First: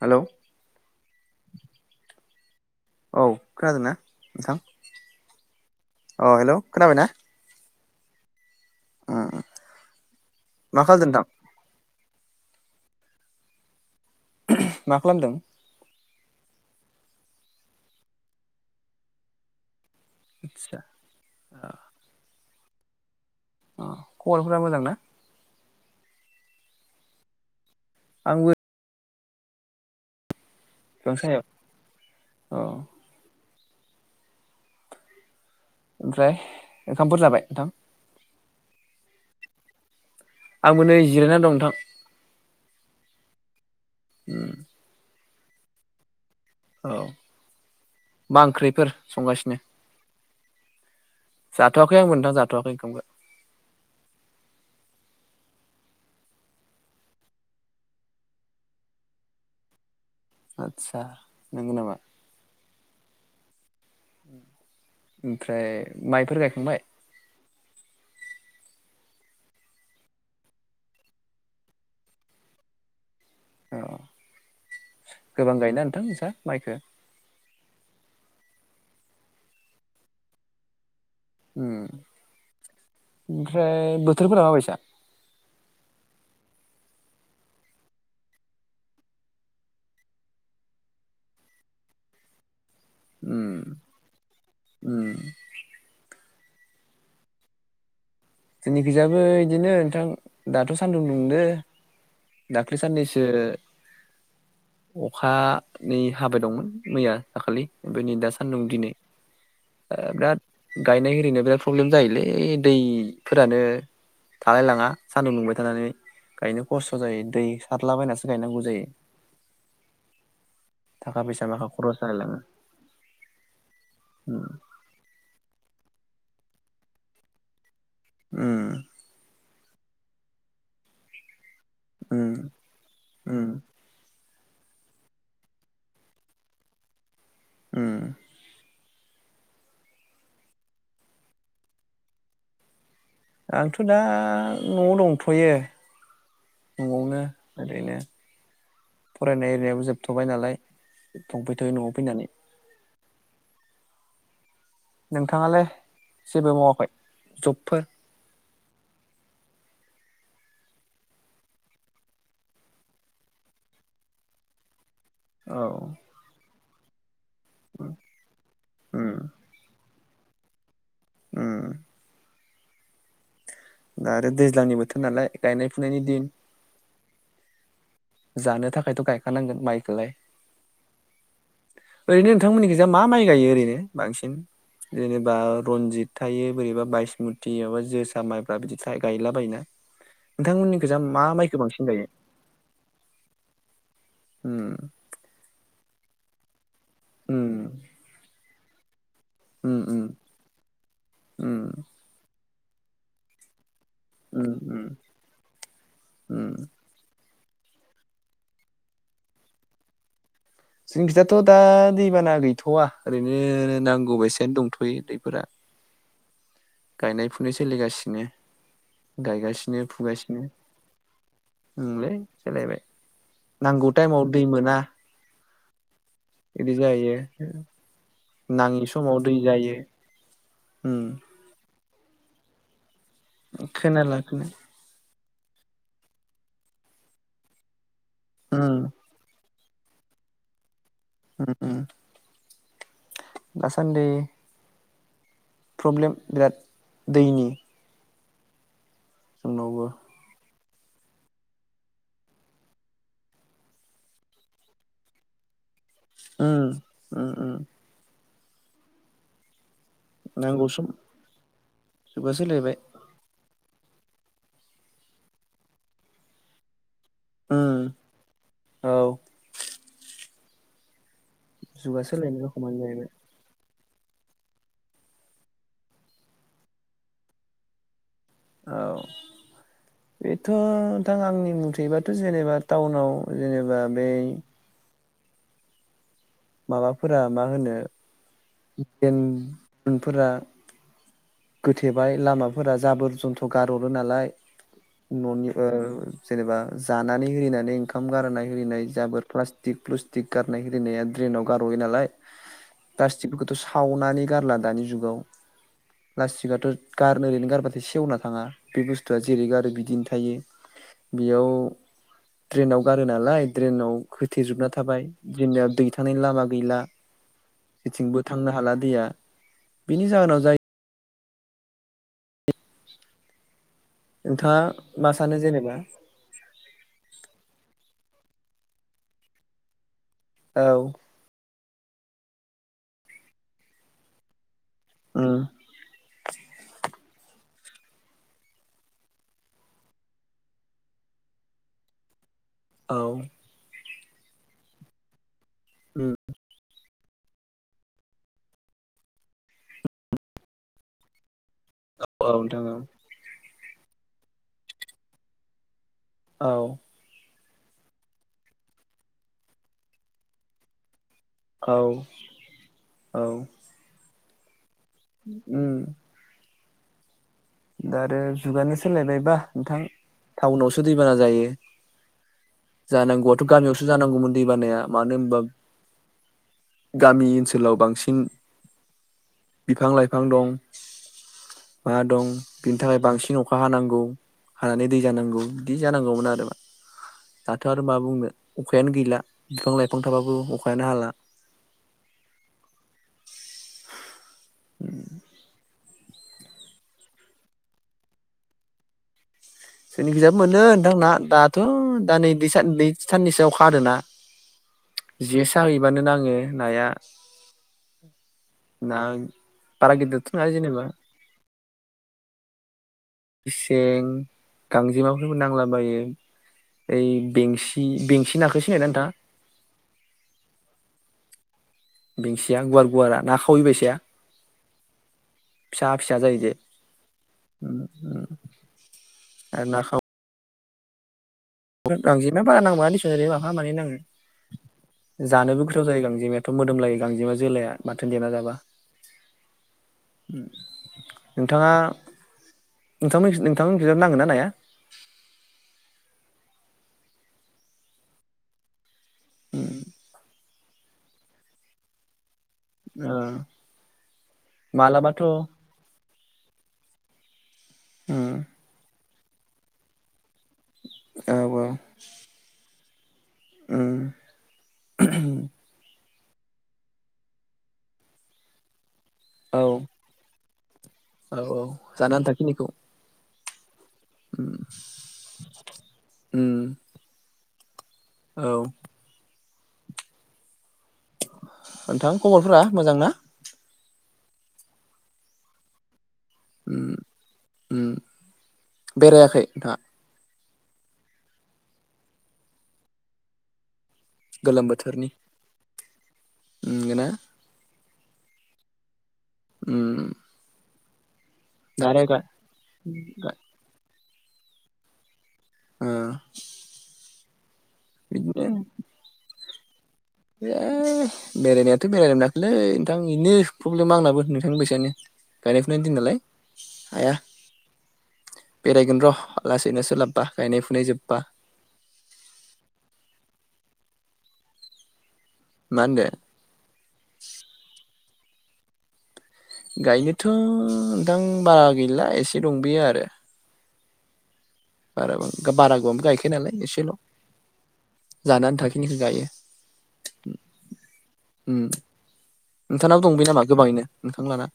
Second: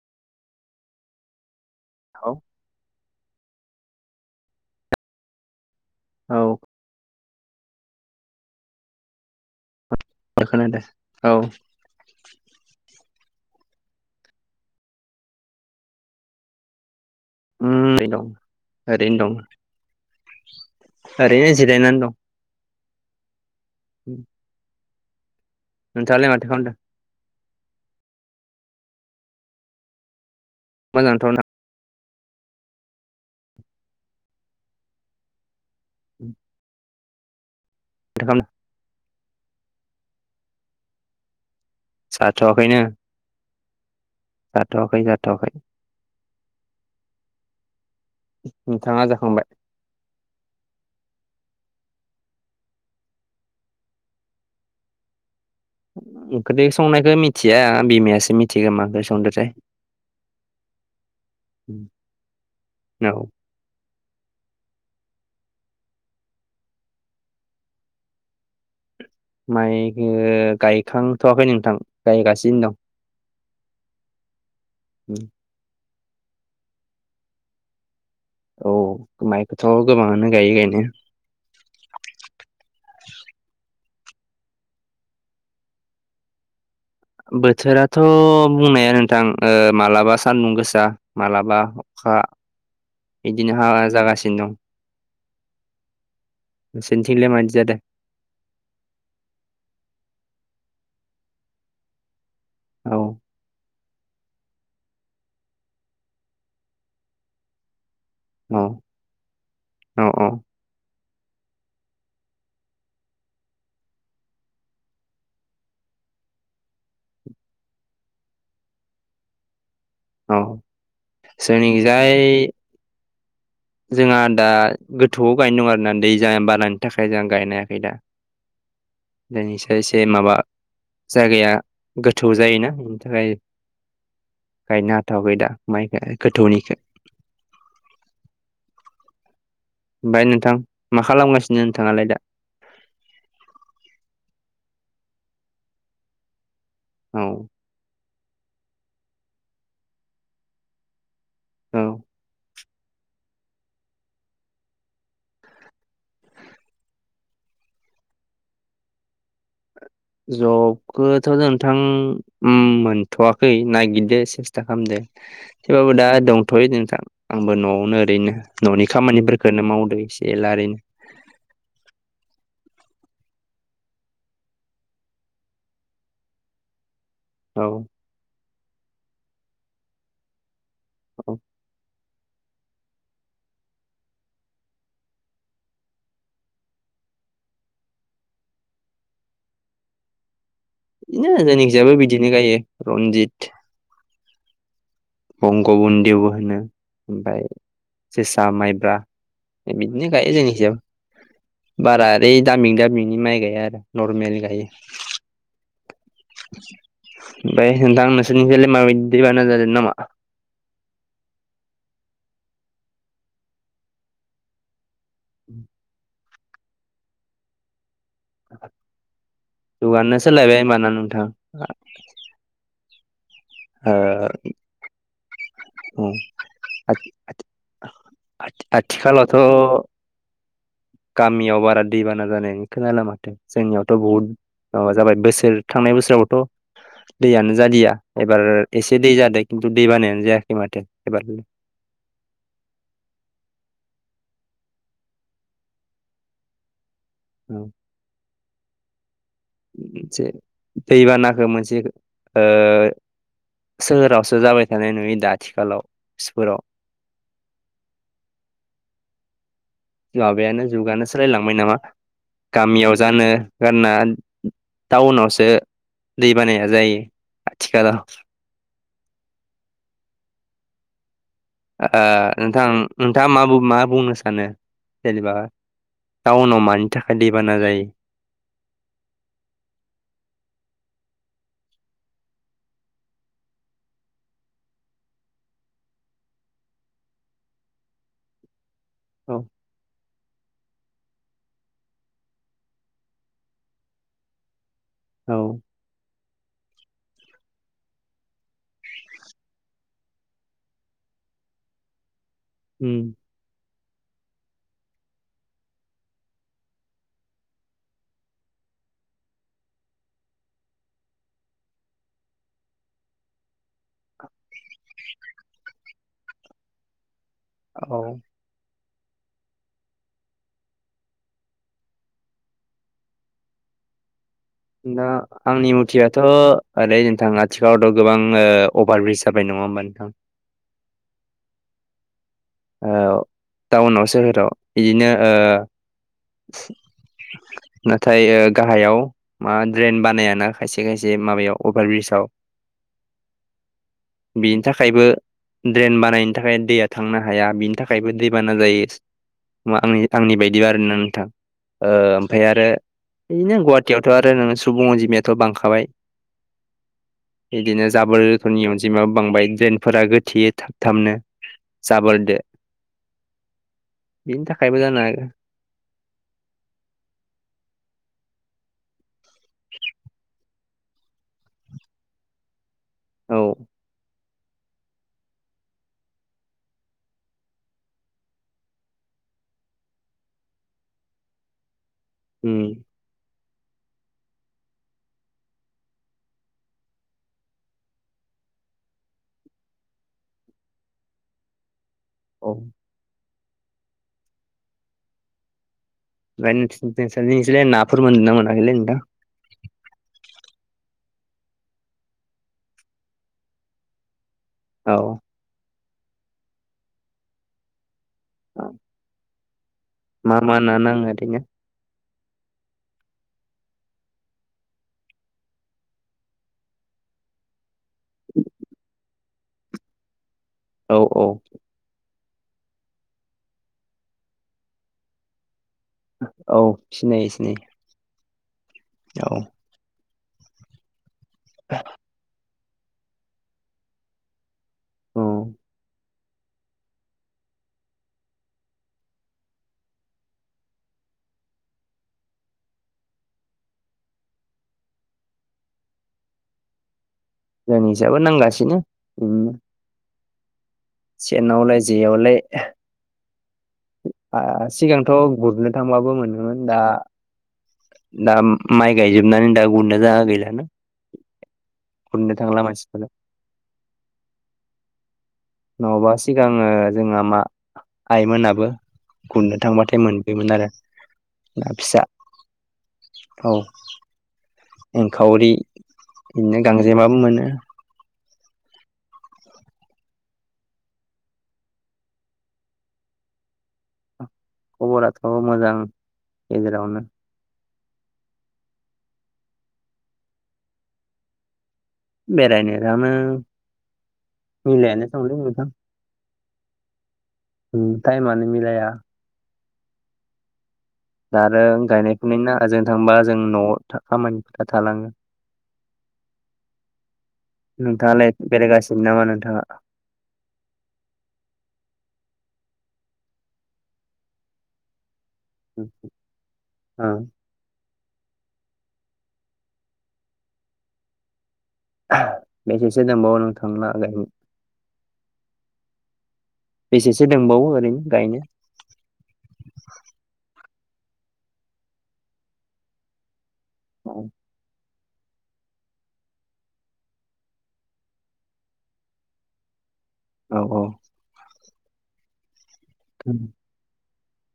[inaudible] हेल'। औ। औ खोनादोंना नोंथां? [inaudible] अ हेल' औ खोनाबायना? ओ ओ। एबार खोनादो औ। ओहोम मा खालामदों? उम ओरैनो दं ओरैनो दं। आतसा। आरैनो जिरायना दं। अ खबरफोरा मोजां ना? नोंथाङालाय माथो खालामदों? आंबो बिफां मोजांथ' ना माथो सायाव [inaudible] औ। ओमफ्राय ओंखामफोर जाबाय नोंथां? दोखाम। आंबो नै जिरायनानै दं नोंथां। जाथवाखैनो। [inaudible] जाथ'वाखै जाथ'वाखै। औ [inaudible] मा ओंख्रिफोर नोंथाङा जाखांबाय संगासिनो? जाथ'आखै आंबो नोंथां जाथ'आखै ओंखामखौ। ओंखोजों संनायखौ मिथिया बिमायासो मिथिगोमा ओंख्रि संदोथाय। आदसा नोंगौ नामा? औ। [inaudible] ओमफ्राय माइफोर गायखांबाय? माइखौ गायखांथ'वाखै नोंथां गायगासिनो दं। औ दं गोबां गायोन नोंथां नोंस्रा माइखौ? औ माइखौथ' गोबाङानो गायो गायनो। उम ओमफ्राय बोथोरफोरा माबायसा? बोथोराथ' बुंनाया नोंथां ओ मालाबा सानदुं गोसा मालाबा अखा [inaudible] उम बिदिनो हा जागासिनो दं। उम। सेनिथिंनिलाय मादि जादों? जोंनिखिजायाबो इदिनो नोंथां दाथ' सान्दुं दुंदो। दााख्लि औ साननैसौ अख नै हाबाय दंमोन मैया दाखालि ओमफ्राय नै दा औ सान्दुं दिनै ओ औ औ बिराद गायनाय हिरिनाय बिराद प्रब्लेम जायोलै दै फोरानो थालाय लाङा सानदुं लुंबाय थानानै। गायनो खस्थ' जायो दै सारलाबायनासो गायनांगौ जायो। औ थाखा फैसाखौ नखराव जोंनिजाय जालायलाङो। जोंहा उम दा गोथौआव गायनो दं आरोना दै ज बानायानि थाखाय जों गायनाय हाखै दा उम। बेनिसाय एसे माबा जायगाया गोथौ उम जायोना बेनि थाखाय उम गायनो हाथ'वाखै दा माइखो गोथौनिखो। उम। ओमफाय नोंथां मा खालामगासिनो नोंथाङालाय दा? आंथ दा नआव दंथयो औ न'आवनो। ओरैनो फरायनाय एरियाबो जोबथ'बाय नालाय थंफैथयो औ न'आव फैनानै। नोंथाङालाय जेबो मावाखै जबफोर? जबखोथ' नोंथां उम मोनथवाखै नायगिरदो सेस जाखालामदो औ थेवबाबो दा दंथयो नोंथां आंबो न'आवनो ओरैनो ननि उम खामानिफोरखौनो मावदो एसे एला ओरैनो ओ दा आरो दैज्लांनि बोथोर नालाय गायनाय फुनायनि दिन औ जानो थाखायथ' गायखानांगोन माइखोलाय औ ओरैनो नोंथांमोननि गोजा मा माइ गायो ओरैनो बांसिन जेनेबा रनजित थायो बोरैबा बायसमुति माबा जोसा माइब्रा बिदि गायलाबायोना नोंथांमोननि बिदिनो जोंनि खिजायाबो बिदिनो गायो रनजित उम बंगबनन्देवबो होनो ओमफ्राय उम जोसा माइब्रा उम उम बिदिनो गायो जोंनि हिसाब उम बारा बे दामि दामिनि माइ गाया आरो नरमेल उम गायो उम उम ओमफाय नोंथां नोंसोरनिसोरलाय माबाय दैबाना जादों नामा जोंनि खिथाथ' दा दैबाना गैथ'वा ओरैनो नांगौ बायसानो दंथ'यो दैफोरा [inaudible] गायनाय फुनाय सोलिगासिनो गायगासिनो जुगानो फुगासिनो सोलायबाय होमबाना नोंथां उम लै सोलायबाय नांगौ ओ टाइमाव दै मोना औ बिदि जाहैयो आथि नाङि समाव दै जायो आथिखालावथ' उम गामियाव बारा दैबाना जानायनि खोनला माथो जोंनियावथ' खोनाला बहुद खोना अ जाबाय बोसोर थांनाय बोसोरावथ' दैयानो जालिया एबार उम एसे दै जादों दैबानायानो जायाखै माथो एबार ओ दासान्दि प्रब्लेम बिराद दैनि औ जोंनावबो मोनसे दैबानाखौ मोनसे ओ सोहोरावसो जाबाय थानाय नुययो दा आथिखालाव फोराव उम उम उम माबायानो नांगौ सम जुगानो सोलायलांबाय नामा जुगा सोलायबाय गामियाव जानो होनना टाउनावसो दै बानाया जायो उम आथिखालाव औ ओ जुगा सोलायनाय नोंथां रखमानो जाहैबाय नोंथाङा मा बु मा बुंनो सान सानो जेनेबा टाउनाव मानि थाखाय दैबाना जायो औ बेथ' नोंथां आंनि मुथेबाथ' जेनेबा टाउनाव जेनेबा बै माबाफोरा मा होनो औ एनफोरा गोथेबाय लामाफोरा जाबोर जन्थ गारहरो नालाय औ ननि ओ जेनेबा जानानै हिरिनानै ओंखाम गारनाय हिरिनाय जाबोर प्लास्टिक प्लुस्टिक गारनाय हिरिनाया ड्रेनाव गारह'यो नालाय उम प्लास्टिकफोरखौथ' सावनानै गारला दानि जुगाव प्लास्टिकआथ' गारनो ओरैनो गारबाथाय सेवना थाङा बे बुस्थुआ जेरै गारो बिदिनो थायो बेयाव ट्रेनाव गारो नालाय ड्रेनाव खोथेजोबना थाबाय जोंनियाव दै थानायनि लामा गैला औ जेथिंबो थांनो हाला दैया बेनि जाहोनाव जाय नोंथाङा दा मा सानो आंनि जेनेबा मथिया थ' ओरै नोंथां आथिखालावथ' गोबां अभार ब्रिज जाबाय नङा होमबा नोंथां औ औ टाउनाव सोहोराव बिदिनो उम ओ नाथाय ओ गाहायाव मा ड्रेन बानायाना खायसे खायसे माबायाव अभार ब्रिजआव। औ। बिनि थाखायबो ड्रेन उम बानायनो थाखाय दैया थांनो हाया बिनि थाखायबो दैबाना जायो आंनि आंनि बायदि आरोना नोंथां। ओ औ ओमफाय नोंथां आरो बिनो गुवाहाटीयावथ' आरो नो सुबुं अनजिमायाथ' बांखाबाय। औ। बिदिनो जाबोरफोरनि अनजिमायाबो बांबाय ड्रेनफोरा गोथेयो थाब थाबनो। औ जाबोर दे औ बेनि थाखायबो जानो हा उम। दा आरो जुगानो सोलायबायबा नोंथां टाउनावसो दैबाना जायो। औ जानांगौआथ' गामियावसो जानांगौमोन दै बानाया मानो होनबा गामि ओनसोलाव बांसिन बिफां लाइफां दं मा दं उम बिनि थाखाय बांसिन अखा अखा हानांगौ हानानै दै जानांगौ बिदि जानांगौमोन आरो मा। दाथ' आरो मा बुंनो अखायानो गैला बिफां लाइफां थाबाबो अखायानो हाला। औ ओमफ्राय नोंसानिथिं नाफोर मोन्दों ना मोनाखैलै नोंथा? जोंनिखैजाबो मोनो नोंथां ना दाथ' दा नै सानै साननैसोआव अखा हादों ना। [inaudible] औ। जे साहैबानो नाङो नाया ना बारा गिदिरथ' मा नङा जेनबा। [unintelligible] सें गांजेमाफोरबो नांलाबायो ऐ बेंसि बि-बेंसिननाखो सिनायोना नोंथाङा? औ औ। बेंसिया गुवार गुवारा ना खावैबायसाया। फिसा फिसा जायो जे औ सिनायो सिनायो औ। आरो ना खाव गांजेमाया बारा नांबाङा दिसन ओरैनो माफा मानै नाङो। औ जानोबो गोथाव जायो गांजेमायाथ' मोदोम लायो गांजेमा जोलाया माथोन देना जाबा। ओम नोंथाङा नोंथांमोनि नोंथां मोननि खिजाय नाङोना नाया? जोंनिसाबो नांगासिनो ओम उम सेनावलाय जेयावलाय। ओ। आ सिगांथ' मालाबाथ' गुरनो थांबाबो मोनोमोन दा उम दा माइ गायजोबनानै दा गुननो जागा गैलाना। औ औ गुरनो थांला मानसिफोरा। ओम नङाबा सिगाङो जोंहा मा आइमोनाबो औ गुरनो थांबाथाय मोन बोयोमोन आरो। औ ना औ फिसा जानो आन्था खिनिखौ। औ एंखावरि उम बिदिनो गांजेमाबो मोनो। औ नोंथां खबरफोरा मोजां ना? खबराथ' मोजां। ओम गेजेरावनो ओम बेरायाखै नोंथाङा? बेरायनो गोलोम बोथोरनि [unintelligible] [unintelligible] ओम टाइमानो मिलाया। ओम। दा आरो गायनाय फुनायनि ना ओजों थांबा गा जों न'आव खामानिफोरा थालाङो। ओ। नोंथाङालाय बिदिनो बेरायगासिनो नामा नोंथाङा? [unintelligible] बेरायनायाथ' बेरायनो मोनाखैलै नोंथां बेनो प्रब्लेम आंनाबो नोंथांनि बैसायानो। गायनाय फुनायनि दिन नालाय हाया। ओं बेरायगोन र' लासैनो सोलाबबा गायनाय फुनाय जोब्बा। बेसेसो दंबावो नोंथांना गायनो? [unintelligible] बेसेसो दंबावो ओरैनो गायनो? गायनोथ' नोंथां बारा गैला एसे दं बायो आरो। औ। बार बारा गोबांबो गायखाया नालाय एसेल'। जानो आनथाखिनिखौ गायो। औ औ। ओम नोंथानाबो दंबावो नामा गोबाङैनो नोंथां लाना?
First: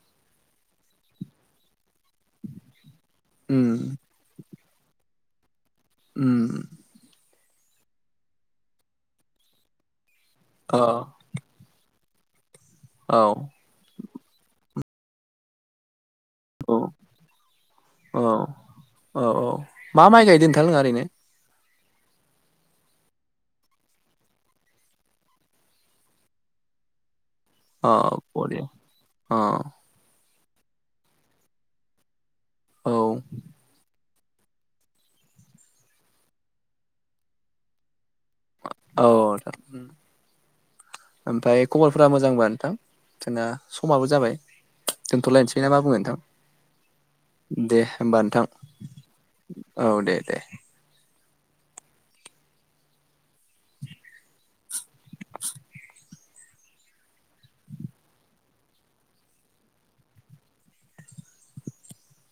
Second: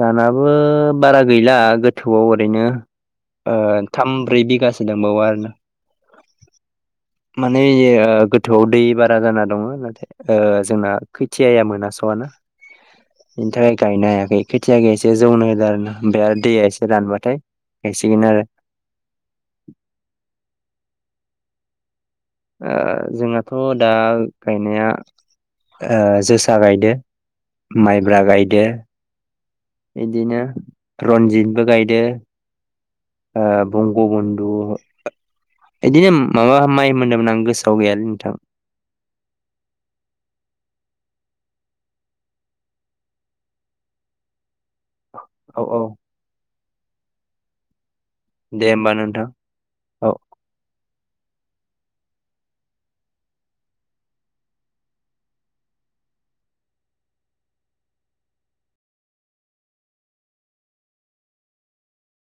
जानाबो बारा गैला गोथौआव ओरैनो ओ उम थाम, ब्रै बिगासो एसे दांबावो आरो ना? ओम। माने इयो गोथौआव दै बारा जाना दङ नाथाय ओ औ जोंना [unintelligible] खोथियाया मोनास'वाना औ बिनि थाखाय गायनो हायाखै। खेथियाखौ एसे जौनो होदों आरोना ओमफ्राय आरो दैया औ एसे रानबाथाय औ गायसिगोन आरो। औ औ मा माइ गायदों नोंथांमोना ओरैनो? जोंहाथ' दा गायनाया जोसा गायदो। अ माइब्रा गायदो बरिया अ। बिदिनो रनजितबो गायदो औ ओ [unintelligible] गबन्दु बिदिनो माबा माइ होन्दों आं गोसोआव गैयालै नोंथां। औ [unintelligible] ओमफ्राय खबरफोरा मोजांबा नोंथां जोंना समाबो जाबाय। दोनथ'लायनोसै ना औ मा औ बुङो नोंथां दे होमबा नोंथां दे होमबा नोंथां। औ दे दे। [unintelligible]